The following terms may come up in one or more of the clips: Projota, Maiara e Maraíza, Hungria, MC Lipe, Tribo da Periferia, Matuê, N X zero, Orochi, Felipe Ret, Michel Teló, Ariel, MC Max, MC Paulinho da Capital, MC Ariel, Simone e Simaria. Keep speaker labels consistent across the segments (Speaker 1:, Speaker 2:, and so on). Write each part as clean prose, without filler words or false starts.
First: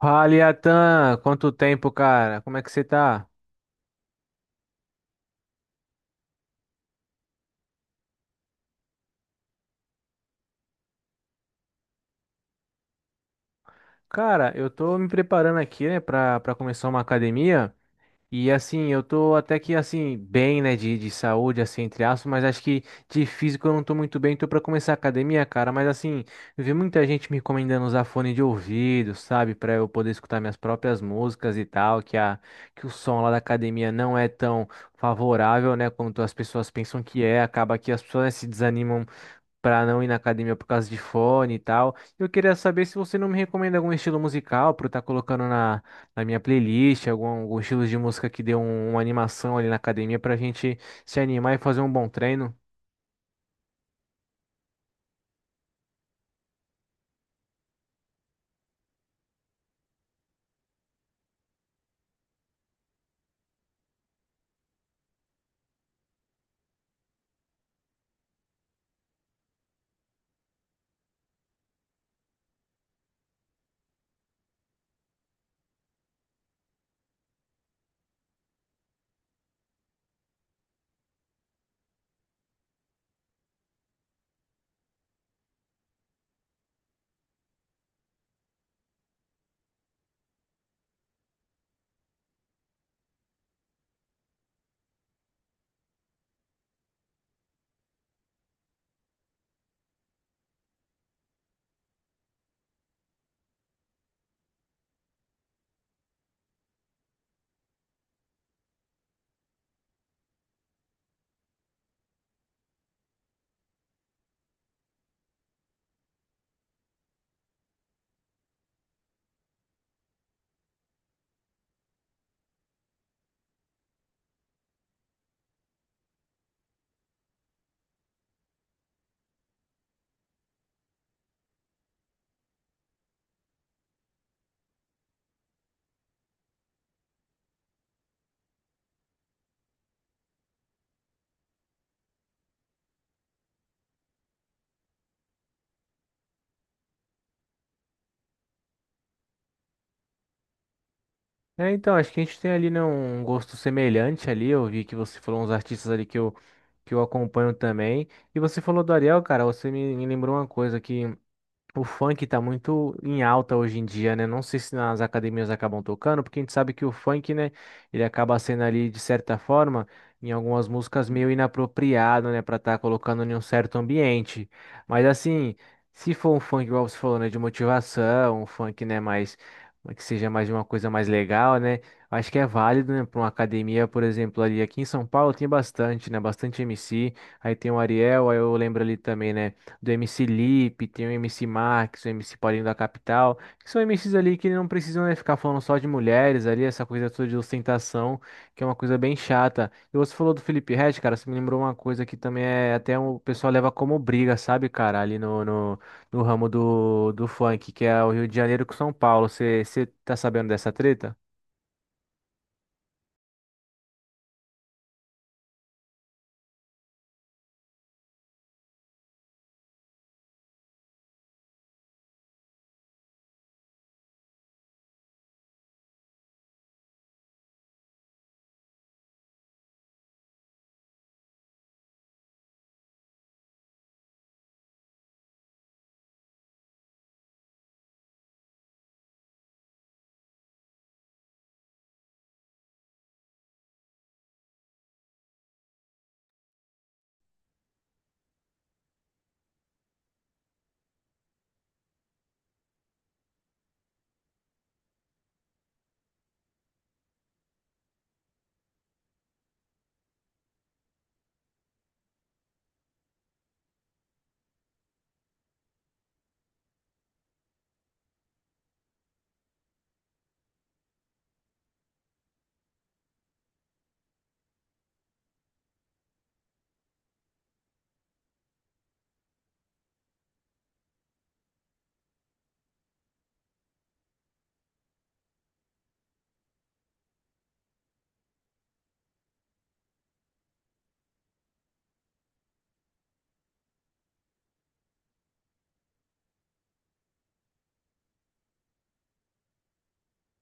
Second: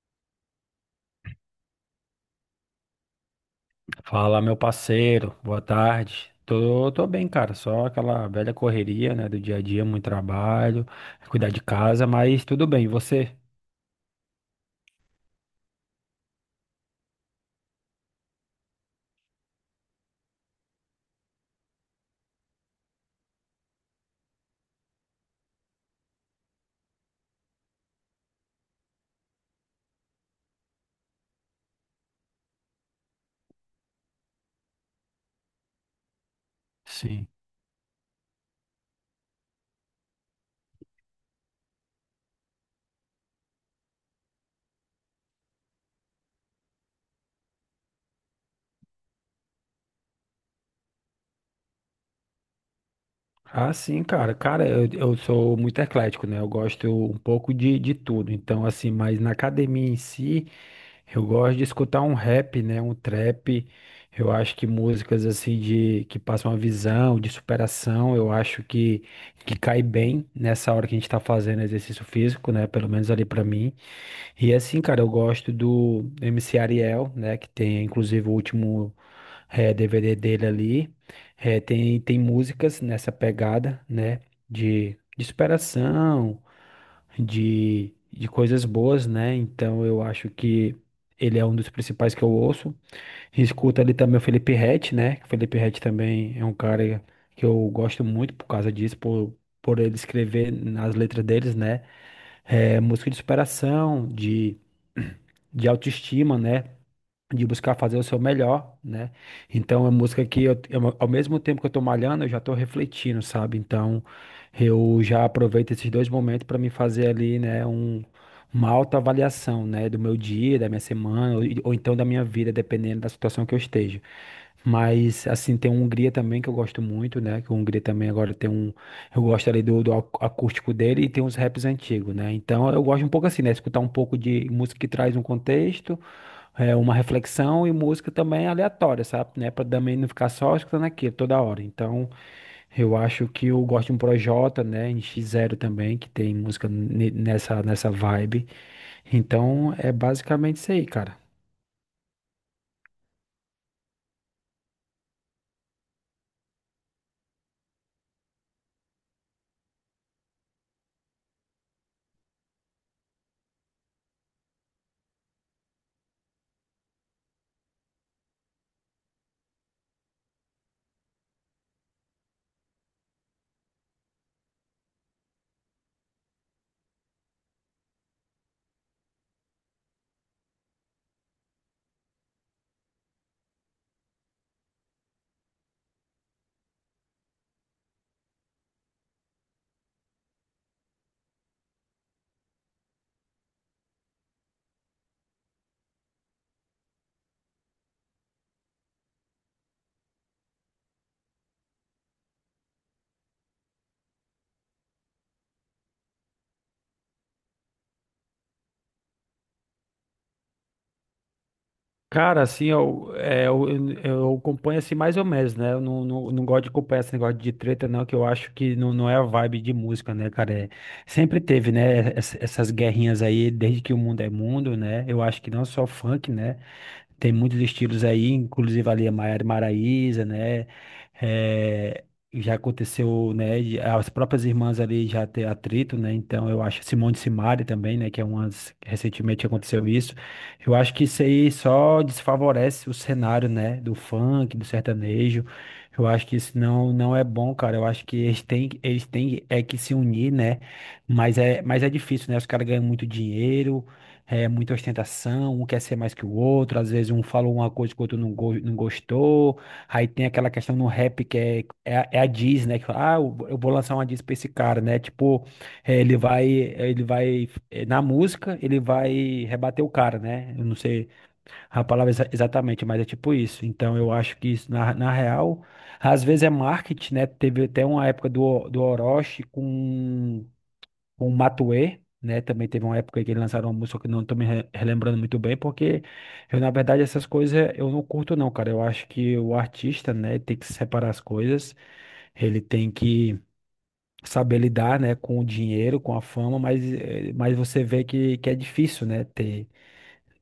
Speaker 1: Fala, Iatan, quanto tempo, cara? Como é que você tá?
Speaker 2: Fala, meu parceiro, boa tarde. Tô bem, cara, só aquela velha correria, né, do dia a dia, muito trabalho, cuidar de casa, mas tudo bem, e você?
Speaker 1: Cara, eu tô me preparando aqui, né, pra começar uma academia. E assim, eu tô até que assim, bem, né, de saúde, assim, entre aspas, mas acho que de físico eu não tô muito bem, tô pra começar a academia, cara. Mas assim, eu vi muita gente me recomendando usar fone de ouvido, sabe, pra eu poder escutar minhas próprias músicas e tal, que o som lá da academia não é tão favorável, né, quanto as pessoas pensam que
Speaker 2: Sim.
Speaker 1: é. Acaba que as pessoas, né, se desanimam para não ir na academia por causa de fone e tal. Eu queria saber se você não me recomenda algum estilo musical para eu estar colocando na, na minha playlist, algum estilo de música que dê uma animação ali na academia para a gente se animar e fazer um bom treino.
Speaker 2: Ah, sim, cara. Cara, eu sou muito eclético, né? Eu gosto um pouco de tudo. Então, assim, mas na academia em si, eu gosto de escutar um rap, né? Um trap. Eu acho que músicas assim de que passam uma visão, de superação, eu acho que cai bem nessa hora que a gente tá fazendo exercício físico, né? Pelo menos ali pra mim. E assim, cara, eu gosto do MC Ariel, né? Que tem inclusive o último DVD dele ali. Tem músicas nessa pegada, né? De superação, de coisas boas, né? Então eu acho que ele é um dos principais que eu ouço. Escuta ali também o Felipe Ret, né? O Felipe Ret também é um cara que eu gosto muito por causa disso, por ele escrever nas letras deles, né? É música de superação, de autoestima, né? De buscar fazer o seu melhor, né? Então, é música que ao mesmo tempo que eu tô malhando, eu já tô refletindo, sabe? Então, eu já aproveito esses dois momentos para me fazer ali, né, uma autoavaliação, né, do meu dia, da minha semana, ou então da minha vida, dependendo da situação que eu esteja. Mas, assim, tem a Hungria também que eu gosto muito, né? Que a Hungria também agora tem um. Eu gosto ali do acústico dele e tem uns raps antigos, né? Então eu gosto um pouco assim, né? Escutar um pouco de música que traz um contexto, uma reflexão e música também aleatória, sabe? Né? Pra também não ficar só escutando aquilo toda hora. Então eu acho que eu gosto de um Projota, né? N X zero também, que tem música nessa vibe. Então é basicamente isso aí, cara.
Speaker 1: É, então, acho que a gente tem ali, né, um gosto semelhante ali. Eu vi que você falou uns artistas ali que eu acompanho também. E você falou do Ariel, cara, você me lembrou uma coisa aqui. O funk tá muito em alta hoje em dia, né? Não sei se nas academias acabam tocando, porque a gente sabe que o funk, né, ele acaba sendo ali, de certa forma, em algumas músicas meio inapropriado, né, pra estar colocando em um certo ambiente. Mas assim, se for um funk, igual você falou, né, de motivação, um funk, né, que seja mais uma coisa mais legal, né? Acho que é válido, né, pra uma academia, por exemplo, ali aqui em São Paulo tem bastante, né, bastante MC, aí tem o Ariel, aí eu lembro ali também, né? Do MC Lipe, tem o MC Max, o MC Paulinho da Capital, que são MCs ali que não precisam, né, ficar falando só de mulheres ali, essa coisa toda de ostentação, que é uma coisa bem chata. E você falou do Felipe Ret, cara, você me lembrou uma coisa que também é o pessoal leva como briga, sabe, cara, ali no ramo do funk, que é o Rio de Janeiro com São Paulo. Você tá sabendo dessa treta?
Speaker 2: Cara, assim, eu acompanho assim mais ou menos, né? Eu não gosto de acompanhar esse negócio de treta, não, que eu acho que não é a vibe de música, né, cara? É, sempre teve, né, essas guerrinhas aí, desde que o mundo é mundo, né? Eu acho que não só funk, né? Tem muitos estilos aí, inclusive ali a Maiara e Maraíza, né? É, já aconteceu, né? As próprias irmãs ali já ter atrito, né? Então eu acho Simone e Simaria também, né? Que é umas que recentemente aconteceu isso. Eu acho que isso aí só desfavorece o cenário, né? Do funk, do sertanejo. Eu acho que isso não é bom, cara. Eu acho que eles têm é que se unir, né? Mas é difícil, né? Os caras ganham muito dinheiro é muita ostentação, um quer ser mais que o outro, às vezes um falou uma coisa que o outro não gostou. Aí tem aquela questão no rap que é a diss, né? Que fala, ah, eu vou lançar uma diss pra esse cara, né? Tipo, ele vai, na música, ele vai rebater o cara, né? Eu não sei a palavra exatamente, mas é tipo isso. Então eu acho que isso, na real, às vezes é marketing, né? Teve até uma época do Orochi com o Matuê, né? Também teve uma época que eles lançaram uma música que eu não tô me relembrando muito bem, porque eu, na verdade, essas coisas eu não curto, não, cara. Eu acho que o artista, né, tem que separar as coisas, ele tem que saber lidar, né, com o dinheiro, com a fama, mas, mas você vê que é difícil, né, ter,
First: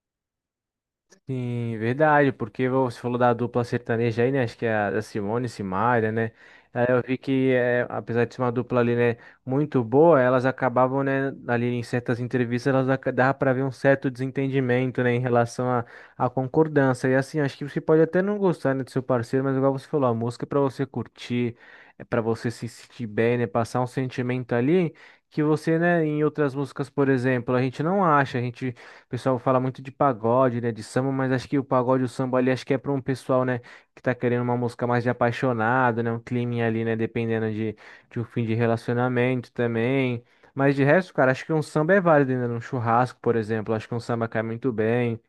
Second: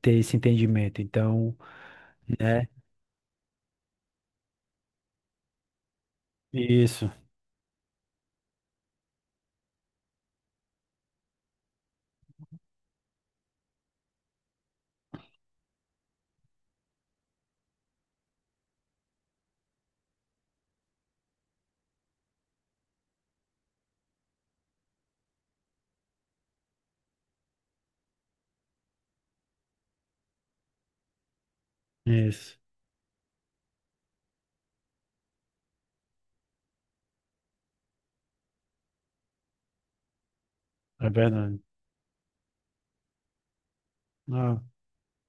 Speaker 2: ter esse entendimento. Então,
Speaker 1: Sim, verdade, porque
Speaker 2: né?
Speaker 1: você falou da dupla sertaneja aí, né? Acho que é a Simone e Simaria, né? Aí eu
Speaker 2: Isso,
Speaker 1: vi que, é, apesar de ser uma dupla ali, né, muito boa, elas acabavam, né, ali em certas entrevistas, dava para ver um certo desentendimento, né, em relação à à concordância. E assim, acho que você pode até não gostar, né, do seu parceiro, mas igual você falou, a música é para você curtir, é para você se sentir bem, né, passar um sentimento ali que você, né, em outras músicas, por exemplo, a gente não acha, a gente. O pessoal fala muito de pagode, né, de samba, mas acho que o pagode, e o samba ali,
Speaker 2: isso.
Speaker 1: acho que é para um pessoal, né, que tá querendo uma música mais de apaixonado, né, um climinha ali, né, dependendo de um fim de relacionamento também. Mas de
Speaker 2: É
Speaker 1: resto, cara, acho que
Speaker 2: verdade.
Speaker 1: um samba é válido, né, num churrasco, por exemplo, acho que um samba cai
Speaker 2: Ah,
Speaker 1: muito bem.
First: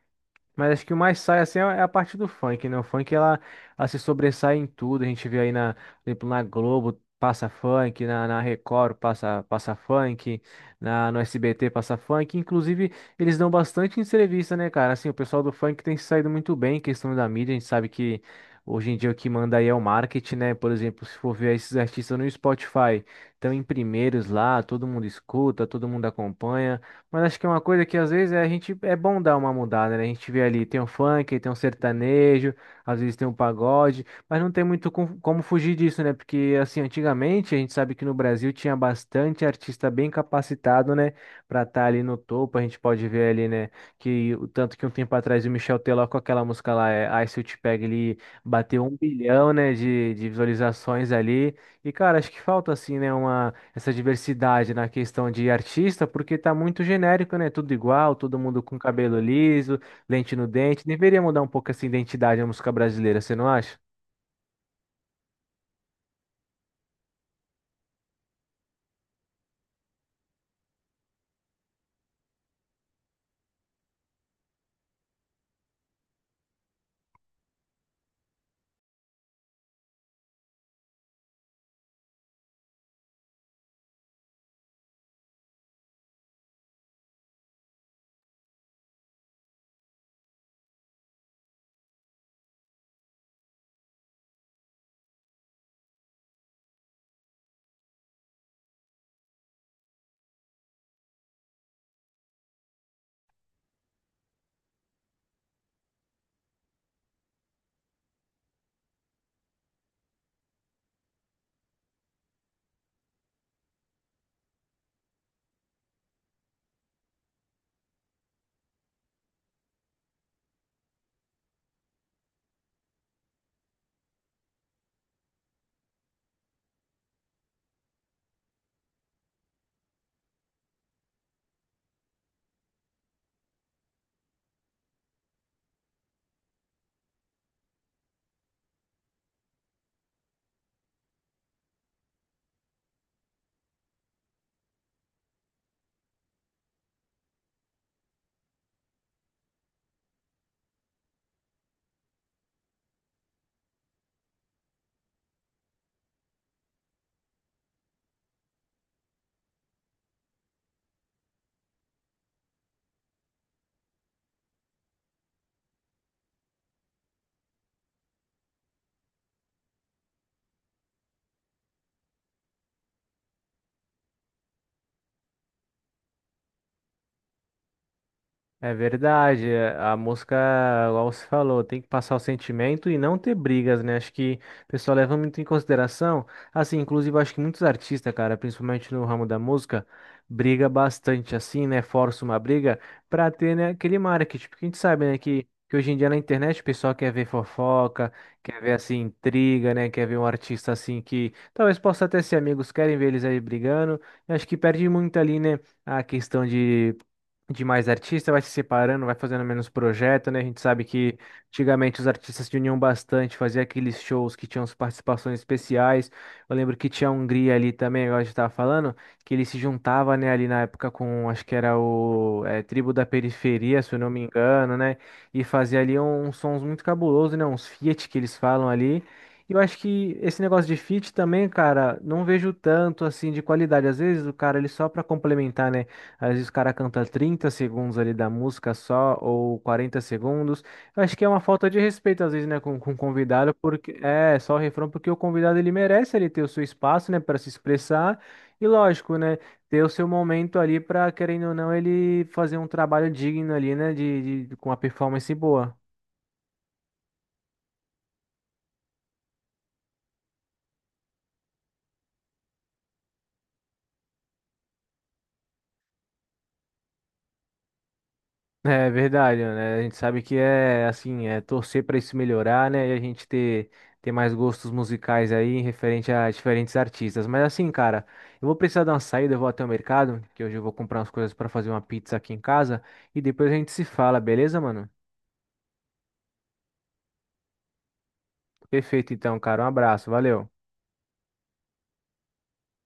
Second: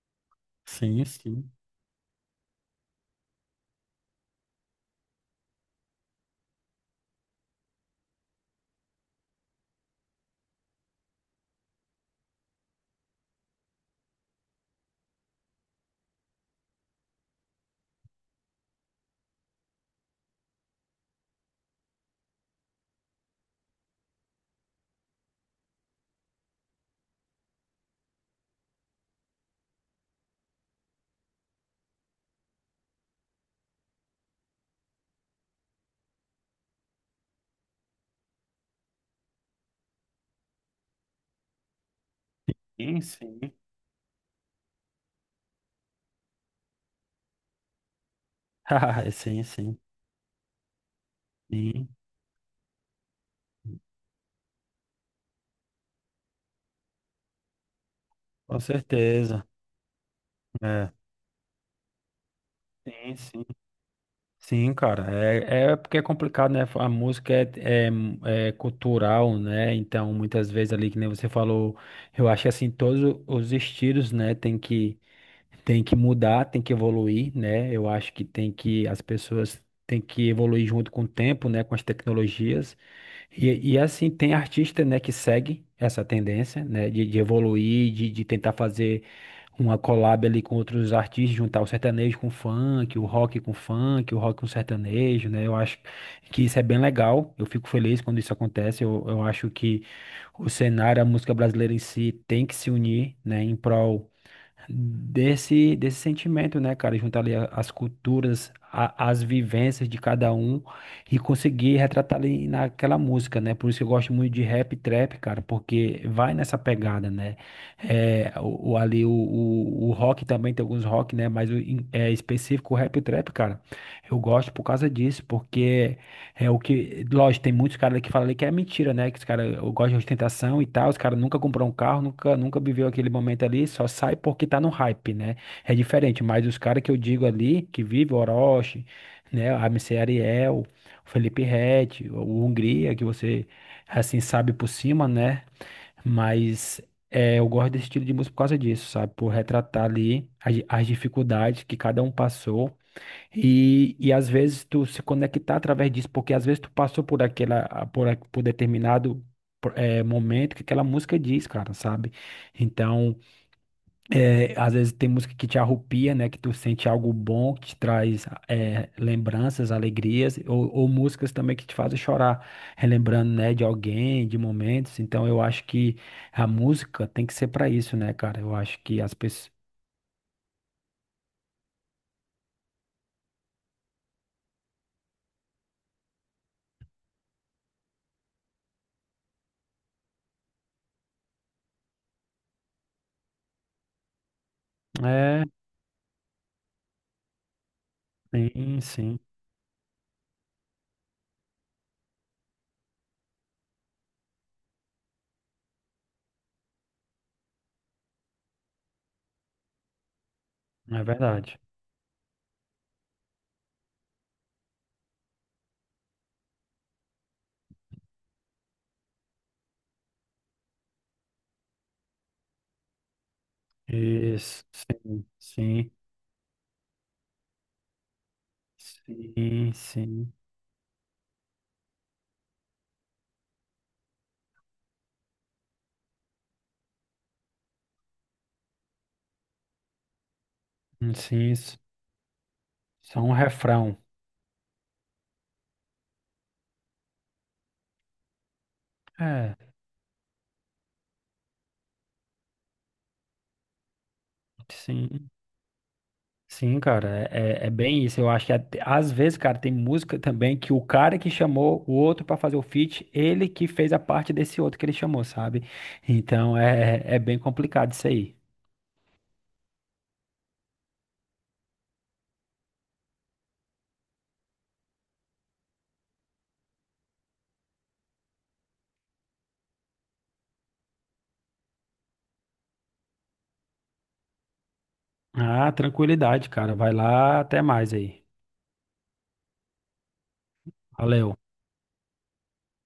Speaker 1: Mas acho que o
Speaker 2: sim,
Speaker 1: mais sai
Speaker 2: sim.
Speaker 1: assim é a parte do funk, né? O funk ela, ela se sobressai em tudo. A gente vê aí na, por exemplo, na Globo passa funk, na Record passa, passa funk, no SBT passa funk. Inclusive, eles dão bastante entrevista, né, cara? Assim, o pessoal do funk tem se saído muito bem em questão da mídia. A gente sabe que hoje em dia o que manda aí é o marketing, né? Por exemplo, se for ver esses artistas no Spotify, estão em primeiros lá, todo mundo escuta, todo mundo acompanha. Mas acho que é uma coisa que às vezes é, a gente é bom dar uma mudada, né? A gente vê ali, tem um funk, tem um sertanejo, às vezes tem um pagode, mas não tem muito como fugir disso, né? Porque assim, antigamente a gente sabe que no Brasil tinha bastante artista bem capacitado, né, pra estar ali no topo. A gente
Speaker 2: Sim,
Speaker 1: pode ver
Speaker 2: sim.
Speaker 1: ali, né, que o tanto que um tempo atrás o Michel Teló com aquela música lá, é, Ai Se Eu Te Pego, ele bateu um
Speaker 2: Sim,
Speaker 1: bilhão, né,
Speaker 2: sim.
Speaker 1: de visualizações ali.
Speaker 2: Sim,
Speaker 1: E cara, acho que falta assim, né, uma essa diversidade na questão de artista, porque tá muito genérico, né? Tudo igual, todo
Speaker 2: com
Speaker 1: mundo com cabelo
Speaker 2: certeza.
Speaker 1: liso, lente no dente.
Speaker 2: É.
Speaker 1: Deveria mudar um pouco essa identidade da música
Speaker 2: Sim,
Speaker 1: brasileira, você
Speaker 2: sim.
Speaker 1: não acha?
Speaker 2: Sim, cara, é porque é complicado, né? A música é cultural, né? Então, muitas vezes ali, que nem você falou, eu acho que assim, todos os estilos, né, tem que mudar, tem que evoluir, né? Eu acho que tem que, as pessoas têm que evoluir junto com o tempo, né? Com as tecnologias. E assim, tem artista, né, que segue essa tendência, né, de evoluir, de tentar fazer uma collab ali com outros artistas, juntar o sertanejo com o funk, o rock com o funk, o rock com o sertanejo, né, eu acho que isso é bem legal, eu fico feliz quando isso acontece, eu acho que o cenário, a música brasileira em si tem que se unir, né, em prol desse sentimento, né, cara? Juntar ali as culturas, as vivências de cada um e conseguir retratar ali naquela música, né? Por isso que eu gosto muito de rap e trap, cara, porque vai nessa pegada, né? É, ali o rock também tem alguns rock, né? Mas é específico o rap e o trap, cara. Eu gosto por causa disso, porque é o que, lógico, tem muitos caras que falam ali que é mentira, né? Que os caras gostam de ostentação e tal, os caras nunca comprou um carro, nunca viveu aquele momento ali, só sai porque tá no hype, né? É diferente, mas os caras que eu digo ali, que vive o Orochi, né? A MC Ariel, o Felipe Ret, o Hungria, que você, assim, sabe por cima, né? Mas é, eu gosto desse estilo de música por causa disso, sabe? Por retratar ali as dificuldades que cada um passou e às vezes tu se conectar através disso, porque às vezes tu passou por por determinado momento que aquela música diz, cara, sabe? Então, às vezes tem música que te arrupia, né? Que tu sente algo bom, que te traz lembranças, alegrias, ou músicas também que te fazem chorar, relembrando, né, de alguém, de momentos. Então, eu acho que a música tem que ser pra isso, né, cara? Eu
Speaker 1: É
Speaker 2: acho que as
Speaker 1: verdade,
Speaker 2: pessoas.
Speaker 1: é, a música, igual você falou, tem que passar o sentimento e não ter brigas, né? Acho que o pessoal leva muito em consideração. Assim, inclusive, acho que muitos artistas, cara, principalmente no ramo da música, briga bastante assim, né? Força uma briga pra ter, né, aquele marketing. Porque a gente sabe, né,
Speaker 2: É,
Speaker 1: que hoje em dia na internet o pessoal quer ver fofoca, quer ver,
Speaker 2: sim,
Speaker 1: assim,
Speaker 2: sim,
Speaker 1: intriga, né? Quer ver um artista, assim, que talvez possa até ser amigos, querem ver eles aí brigando. Eu acho que perde muito ali, né? A questão de mais artista, vai se separando, vai fazendo menos projeto, né? A gente sabe
Speaker 2: é
Speaker 1: que
Speaker 2: verdade.
Speaker 1: antigamente os artistas se uniam bastante, faziam aqueles shows que tinham as participações especiais. Eu lembro que tinha a Hungria ali também, igual a gente tava falando, que ele se juntava, né, ali na época com, acho que era o Tribo da Periferia, se eu não me
Speaker 2: Isso,
Speaker 1: engano, né?
Speaker 2: sim,
Speaker 1: E fazia
Speaker 2: sim,
Speaker 1: ali um, uns sons muito cabulosos, né? Uns feat que eles falam ali. E eu
Speaker 2: sim,
Speaker 1: acho que
Speaker 2: sim,
Speaker 1: esse negócio de feat também, cara, não vejo tanto assim de qualidade. Às vezes o cara ele só para complementar, né? Às vezes o cara canta 30 segundos ali da música só, ou 40 segundos. Eu acho que é uma
Speaker 2: sim,
Speaker 1: falta
Speaker 2: isso
Speaker 1: de respeito, às vezes, né, com o
Speaker 2: isso É um
Speaker 1: convidado,
Speaker 2: refrão.
Speaker 1: porque é só o refrão, porque o convidado ele merece ele ter o seu espaço, né, para se expressar. E lógico, né,
Speaker 2: É,
Speaker 1: ter o seu momento ali para, querendo ou não, ele fazer um trabalho digno ali, né, com uma
Speaker 2: sim,
Speaker 1: performance boa.
Speaker 2: sim, cara, é bem isso. Eu acho que às vezes, cara, tem música também que o cara que chamou o outro pra fazer o feat, ele que fez a parte desse outro que ele chamou, sabe? Então é bem complicado isso aí.
Speaker 1: É verdade, né? A gente sabe que é assim, é torcer para isso melhorar, né? E a gente ter mais gostos musicais aí referente a diferentes artistas. Mas assim, cara, eu vou precisar dar uma saída, eu vou até o mercado, que hoje eu vou comprar umas coisas para fazer uma pizza aqui em casa e depois a gente se fala, beleza, mano?
Speaker 2: Ah, tranquilidade, cara. Vai lá, até mais aí.
Speaker 1: Perfeito então, cara. Um abraço, valeu.
Speaker 2: Valeu.